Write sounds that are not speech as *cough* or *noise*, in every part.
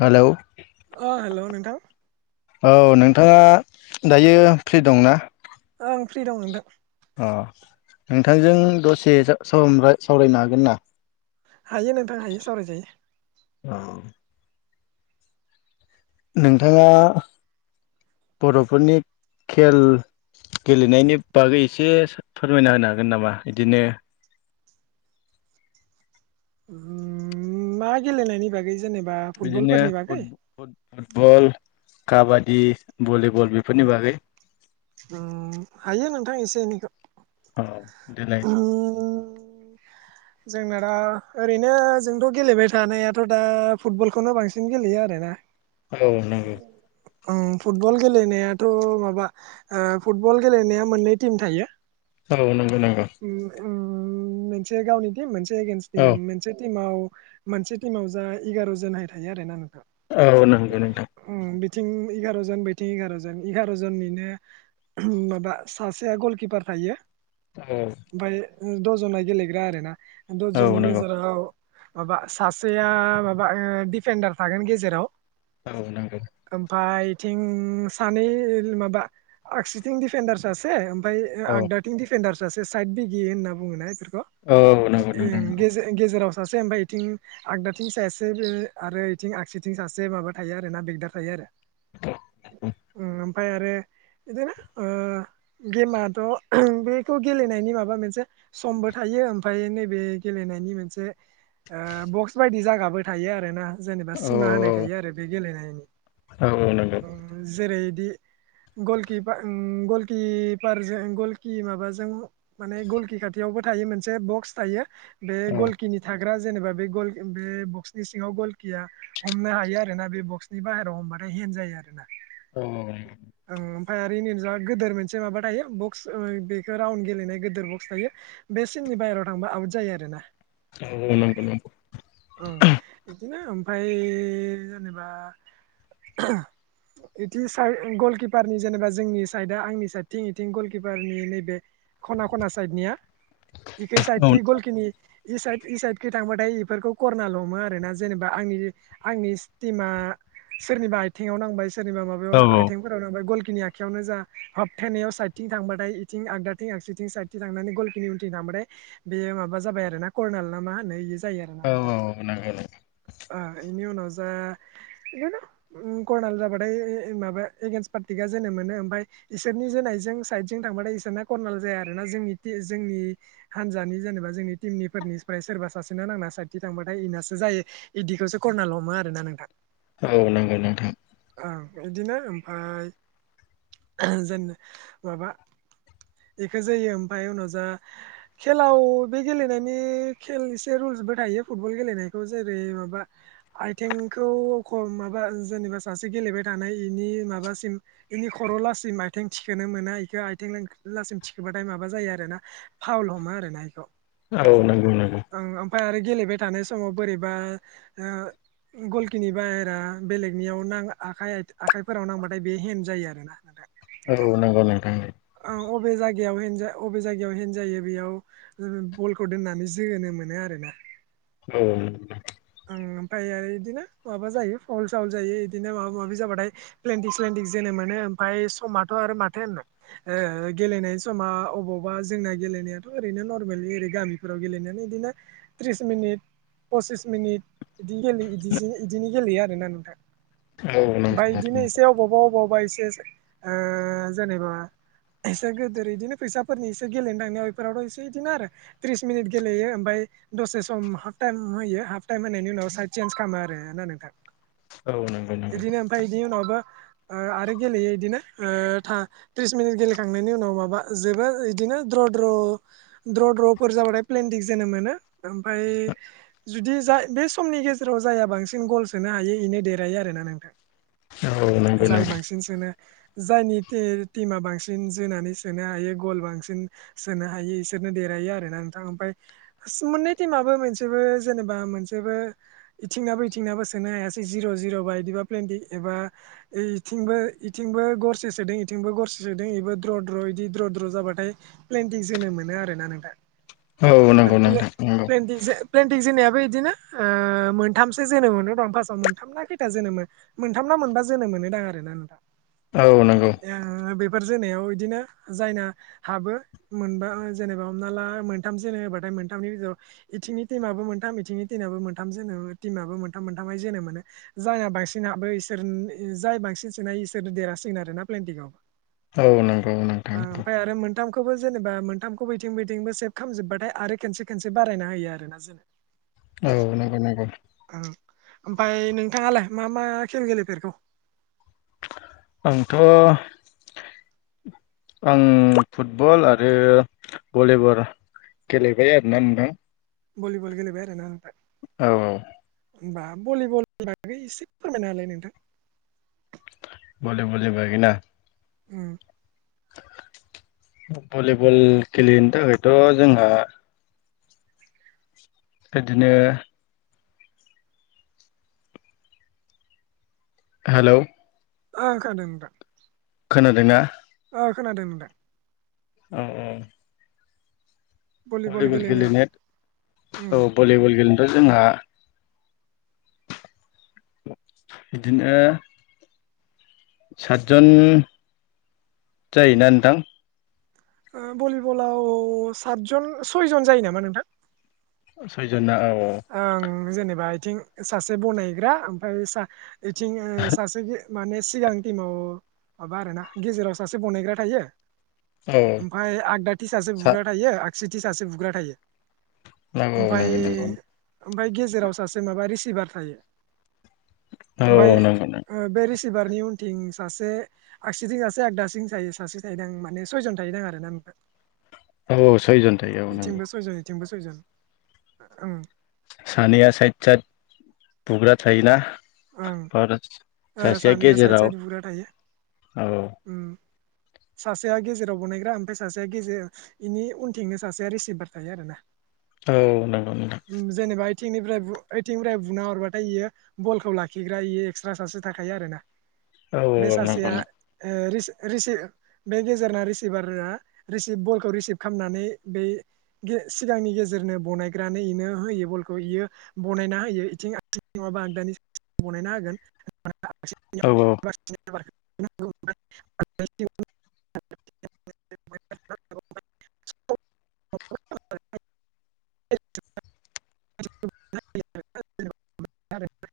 Hello अ हेल' नोंथां औ नोंथाङा दायो फ्रि दंना आं फ्रि दं नोंथां अ नोंथांजों दसे सावरायनो हागोन ना हायो नोंथां हायो सावराय जायो। औ नोंथाङा बर'फोरनि खेल गेलेनायनि बागै एसे फोरमायना होनो हागोन नामा बिदिनो मा गेले ननायनि बागै जेनेबा बिदिनो फुटबलफोरनि बागै फुटबल काबादि भलिब हायो नोंथां एसे एनैखौ औ दिलाय जोंना दा ओरैनो जोंथ' गेलेबाय थानायाथ' दा फुटबलखौनो बांसिन गेलेयो आरोना औ नंगौ औ फुटबल गेलेनायाथ' माबा फुटबल गेलेनाया मोननै टिम थायो। औ नंगौ नंगौ उ मोनसे गावनि मोनसे एगेन्स्ट औ टिम मोनसे टिमाव मोनसे टिमाव जा एगार' जनहाय थायो आरो ना नों औ नंगौ नोंथां थिं एगार' जन बैथिं एगार'जन एगार' जननिनो माबा सासेया गलकिपार थायो। औ ओमफ्राय दसजना गेलेग्रा आरो ना औ दसजननि नंगौ गेजेराव माबा सासेया माबा दिडिफेडार थागोन गेजेराव औ नंगौ ओमफ्राय बिथिं सानै माबा आगसिथिं दिडफेन्दार सासे ओमफ्राय औ आगदाथिं दिडफेनदार सासे साइड दिबिये होनना बुङोना इसोर औ नंगौ नोंथां गेज गेजेराव सासे ओमफ्राय इथिं आगदाथिं सासे आरो इथिं आगसिथिं सासे माबा थायो आरोना बिगदार थायो आरो *inaudible* ओमफ्राय आरो इदिनो ओ गेमाथ' बे खौ गेलेनायनि माबा मोनसे समबो थायो ओमफ्राय नैबे गेलेनायनि मोनसे ओ बक्स बायदि जागाबो थायो आरो ना जेनेबा औ सिमा होनाय औ थायो आरो बे गेलेनायनि औ औ नंगौ जेरै इ गलकिपा ओम गलकिपारजों गलकि माबा जों माने गलकि खाथियावबो थायो मोनसे बक्स थायो बे औ गलकिनि था हग्रा जेनेबा बे गल बे बक्सनि सिङाव गलकिया हमनो हायो आरोना बे बक्सनि बाहेरायाव हमबा ओमफाय हेन जायो आरोना। औ फायारि इं जा गोदोर मोनसे माबा थायो बक्स ओ बे खो राउन्ड गेलेनाय गोदोर बक्स थायो बे सिननि बाहेरायाव थांबा आउट जायो आरोना। औ नंगौ नंगौ ओ बिदिनो ओमफ्राय जेनेबा इथिं साइ गलकिपारनि जेनेबा जोंनि साइदआ आंनि साइडथिं इथिं गलकिपारनि नैबे खना खना साइदनिया इखै औ साइदथि गलखिनि इ साइद इ साइदखै थांबाथाय इफोरखौ करनाल हमो आरोना जेनेबा आंनि आंनि टिमा सोरनिबा आथिङाव नांबाय सोरनिबा औ माबायाव आइथिंफोरावनो गलखिनि आखयावनो जा हाबथेनायाव साइदथिं थांबाथाय इथिं आगदा थिं आगसिथिं साइदथिं थांनानै गलखिनि उनथिं थांबाथाय बेयो माबा जाबाय आरो ना कर्नाल नामा होनो यो जायो आरोना औ नोंथां नंगौ नंगौ ओ इनि उनाव ओ इदिनो करनाल जाबाथाय माबा एगेन्स्ट पार्टिया जोनो मोनो ओमफ्राय इसोरनि जोनायजों साइद जों थांबाथाय इसोरना करर्नाल जाया आरोना जोंनि ति जोंनि हानजानि जेनेबा जोंनि टिमनि फोरनिफ्राय सोरबा सासेनो नांनानै साइथि थांबाथाय इनासो जायो इदिखौसो करर्नाल हमो आरोना नोंथां। औ नांगौ नोंथां। ओं बिदिनो ओमफ्राय जेन माबा बेखौ जायो ओमफफ्राय उनाव जा खेलाव बे गेलेनायनि खेल एसे रुल थायो फुटबल गेलेनायखौ जेरै माबा आथिंखौ माबा जेनेबा सासे से गेलेबाय थानाय बेनि माबासिम बेनि खर'लासिम आथिं थिखोनो मोना बेखौ आथिं लासिम थिखोबाथाय माबा जायो आरो ना फावल हमो आरोना बेखौ। औ नंगौ नंगौ। ओमफ्राय आरो गेलेबाय थानाय समाव बोरैबा ओ गलखिनि बाहेरा बेलेगनियाव आखाइ आखाइफोराव नांबाथाय बे हेेन जायो आरो ना नोंथां। औ नंगौ नोंथां उम। अबे जायगायाव हेनजायो बेयाव बलखौ दोननानै जोनो मोनो आरो। *inaudible* औ। ओमफ्राय आरो बिदिनो माबा जायो फावल सावल जायो इदिनो माबा माबि जाबाथाय प्लेेनटिक स्लेेनटिक जोनो मोनो ओमफ्राय समाथ' आरो माथो होननो गेलेनाय समा अबावबा जोंना गेलेनाय थ' ओरैनो नरमेलि ओरै गामिफोराव गेलेनाया इदिनो त्रिस मिनित पसिस मिनिट बिदिनो गेलेयो बिदि बिदिनो गेलेयो आरोना नोंथां। नंगौ ओमफ्राय नोंथां बिदिनो एसे अबावबा अबावबा एसे ओ जेनेबा एसे गोदोर इदिनो फैसाफोरनि इसे गेलेनो थांनायाव बेफोरावथ' इसे इदिनो आरो त्रिस मिनिट गेलेयो ओमफ्राय दसे सम हाफ टाइम होयो हाफ टाइम होनायनि उनाव साइद सेन्ज खालामो आरो ना नोंथां। औ नंगौ नंगौ बिदिनो ओमफ्राय बिनि उनावबो आरो गेलेयो बिदिनो थ्रिस मिनिट गेलेखांनायनि उनाव माबा जोबोोर बिदिनो नो दद्र द्रद्र जाबाथाय प्लेनदिक जोन मोनो ओमफफ्राय जुदि बे समनि गेजेराव जायहा बांसिन गल सोनो हायो बेनो देरहायो आरोना नोंथां औ नंगौ जाय नंगौ बांसिन सोनो जायनि टिमा बांसिन जोनानै सोनो हायो गल बांसिन सोनो हायो इसोर देरहायो आरोना नोंथ मोन्नै थिमाबो बिदिनो जेनेबा मोनसेबो जेबा मोन जेबो इथिंनाबो इथिंनाबो सोनो हायासै जिर' जिर' बा बिदिबा प्लेनदिं एबा ओइ बिथिंबो इथिंबो गरसे सोदों इथिंबो गरसे सोदों बेबो द्र' द्र' बिदि द्र' द्र' जाबाथाय्लेन जोंनो मोनो आरो ना औ नोंथां नंगौ नोंथां नंगौ प्लेनदिं जोबनायावबो ओ। मोनथामसोोनोम मोनो दं फार्स्टआव मोनथामनाा खैथा जोनोमो मोनथाम ना मोनबा जोनोम मोनो दां आर ना नोंथां। औ नंगौ। बिफोर जोनायाव बिदिनो जायना हाबो मोनबा जेनेबा हमना ला मोनथाम जोनो होबाथाय मोनथामनि बिज बिथिंनि टिमाबबो मोनथाम इथिंनि *unintelligible* मोनथ जोन मोनो ज बांसिन हाबोसोर बांसिन सोननाय इसोर देरासिगोन आरोोना प्लेनटिकआवबो औ नंगौ औ नंथां नगौ। मोनथामखौबो जेनेबा मोनथामखौ बैथिं बैथिंबो सो खामजोबबाथाय आरो खनसे खनसे बारायना होयो आरोोना जेन औ नंगौ नंगौ। ओमफ्राय नोंथाङालाय मा मा खेल गेलेफेरखो आंथ'। आं फुटबल आरो भलिबल गेले बाया आरो ना नोंथां? बलिबल गेलेबाय आरोना ओमफ्राय। औ औ। होमबा बलिबलनि बागै एसे फोरमायना होलाय नोंथां? बल बल बग ना। *unintelligible* उम। भलिबल गेलेनो थाखायथ' जोंहा बिदिनो। हेलौ। ओं खोनादों नोंथां। खोनादों ना? ओ खोनादों नोंथां। औ औ। भलिबल गेलेनो उम औ भलिबल गेलेनोथ जोंहा बिदिनो सातजन जायोना नोंथां? ओ भलिबलाव सातजन सयजन जायो नामा नोंथां सयजना औ औ ओं जेनेबा इथिं सासे बनायग्रा ओमफ्राय एथिंओ सासेगो माने सिगां टिमाव माबा आरोना गेजेराव सासे बनायग्रा थायो औ ओमफाय आगदाथि ससे सात बुग्रा थायो आगसिथि ससे बुग्रा थायो नंगौ ओमफ्राय नोंगौ नंगौ। ओमफ्राय गेजेराव सासे माबा रिसिभार थायो औ ओमफाय औ नंगौ नंगौ ओ बे रिसि बारनि उनथिं सासे आगसिजों सासे आगदासिं थायो सासे थाहैदां माने सयजन थाहैदां आरो ना औ सयजन थायो औ नंगौ थिंबो सयजन ओ सानैया साइद साइद बुग्रा थायोना ओं ओ सासेया सानैया साइड गेजेराव साइड बुग्रा औ थायो सासेया गेजेराव बनायग्रा ओमफ्राय सासेया गेजेर बिनि उनथिंनो सासेया रिसिभार थायो आरोना औ नोंगौ नोंथां उम जेनेबा ओइथिंनिफ्राय बु ओइथिंनिफ्राय बुना हरबाथाय इयो बलखौ लाखिग्रा इयो एक्सट्रा साससे थाखायो आरो ना औ औ बे औ नंगौ सासेया ओ रिसिभ रिसि बे गेजेरना रिसिभारा रिसिभ बलखौ रिसिभ खालामनानै बै बे सिगांनि गेजेरनो बनायग्रानो इनो होयो बलखौ इयो बनायना होयो इथिं आथिं नंङाबा आग दानि *inaudible* बानायना होगोन औ ब *unintelligible* *unintelligible* *unintelligible* *unintelligible* *unintelligible*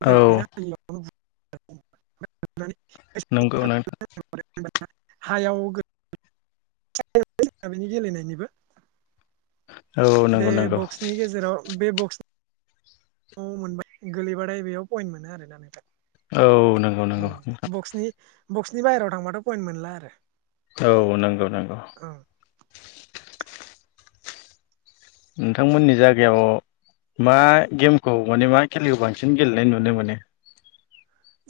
औ *unintelligible* नोंगौ नों *unintelligible* हायाव *unintelligible* बेनि गेलेनायनिबो औ बे नंगौ नंगौ बक्सनि गेजेराव बे ब औ मोनबाय गोलैबाथाय बेयाव पइन्ट मोनो आरोना नोंथां औ नोंगौ नोंगौ ओम नोंथां बक्सनि बक्सनि बाहेरायाव थांबाथ' पइन्ट मोनला आरो औ नंगौ नंगौ ओं नोंथांमोननि जायगायाव मा गेमखौ माने मा खेलिखौ बांसिन गेलेनाय नुनो मोनो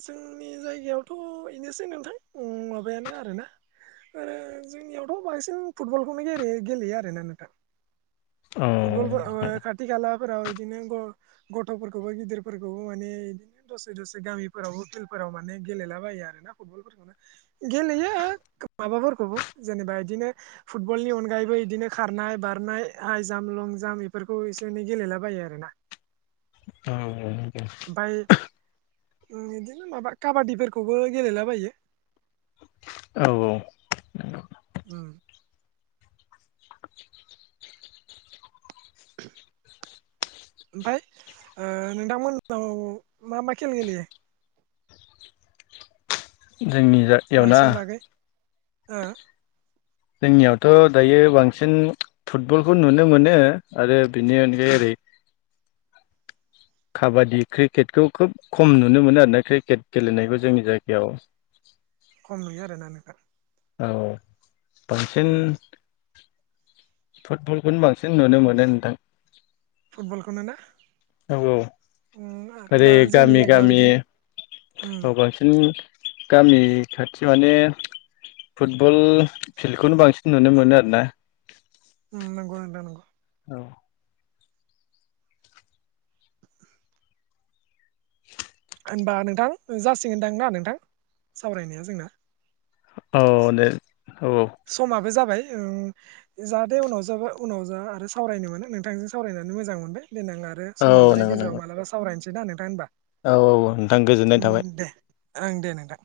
जोंनि जायगायावथ' बेनोसै नोंथां माबायानो आरोना आरो जोंनियावथ' बांसिन फुटबलखौनो गेले गेलेयो आरोना नोंथा औ फुटबल खा्थि खला फोराव बिदिनो ग गथ'फोरखौबो गिदिरफोरखौबो माने बिदिनो दसे दसे गामिफोरावबो फिलप म गेलेला बोना फुटबल गेलेयो माबाबो जेनेबा बिदिनो फुटबलनि अनगायैबो बिदिनो खारनाय बारनाय जाम्प लं जाम्प बेफोरखौ एसे एनै गेलेला बायो आरोना औ औ ओमफ्राय बिदिनो माबा काबादिफोरखौबो गेलेलाबायो औ औगौ उ *inaudible* *inaudible* *inaudible* ओमफ्राय नोंथांमोनाव मा मा खेल गेलेयो जोंनि जायाव ना हो जोंनियावथ' दायो बांसिन फुटबलखौ नुनो मोनो आरो बिदिेख काबादि क्रिकेटखौ खोब खम नुनो मोनो आरोना क्रिकेट गेलेनायखौ जोंनि जायगायाव *inaudible* खम नुयो आरोना नोंथां औ बांसिन फुटबलखौनो बांसिन नुनो मोनो नोंथां फुटबलखौनो ना औ औ उम आरो ओरै दाना जोंनि गामि जायगायाव गामि बिदि उम औ बांसिन गामि खाथियाव माने फुटबल फिल्डखौनो बांसिन नुनो मोनो आरो ना उम नंगौ नोंथां नंगौ औ होनबा नोंथां जासिगोनदां ना नोंथां सावरायनाया जोंना औ दे औ समाबो जाबाय ओं जाहाथे जाबा उनाव जा आरो सावरायनो मोनो नोंथांजों सावरायनानै मोजां मोनबाय देनां आरो औ सम मोनबाथाय नंगौ गेजेराव नंगौ मालाबा सावरायनोसैदां नोंथां होनबा औ औ औ नोंथां गोजोननाय उम थाबाय दे ओं दे नोंथां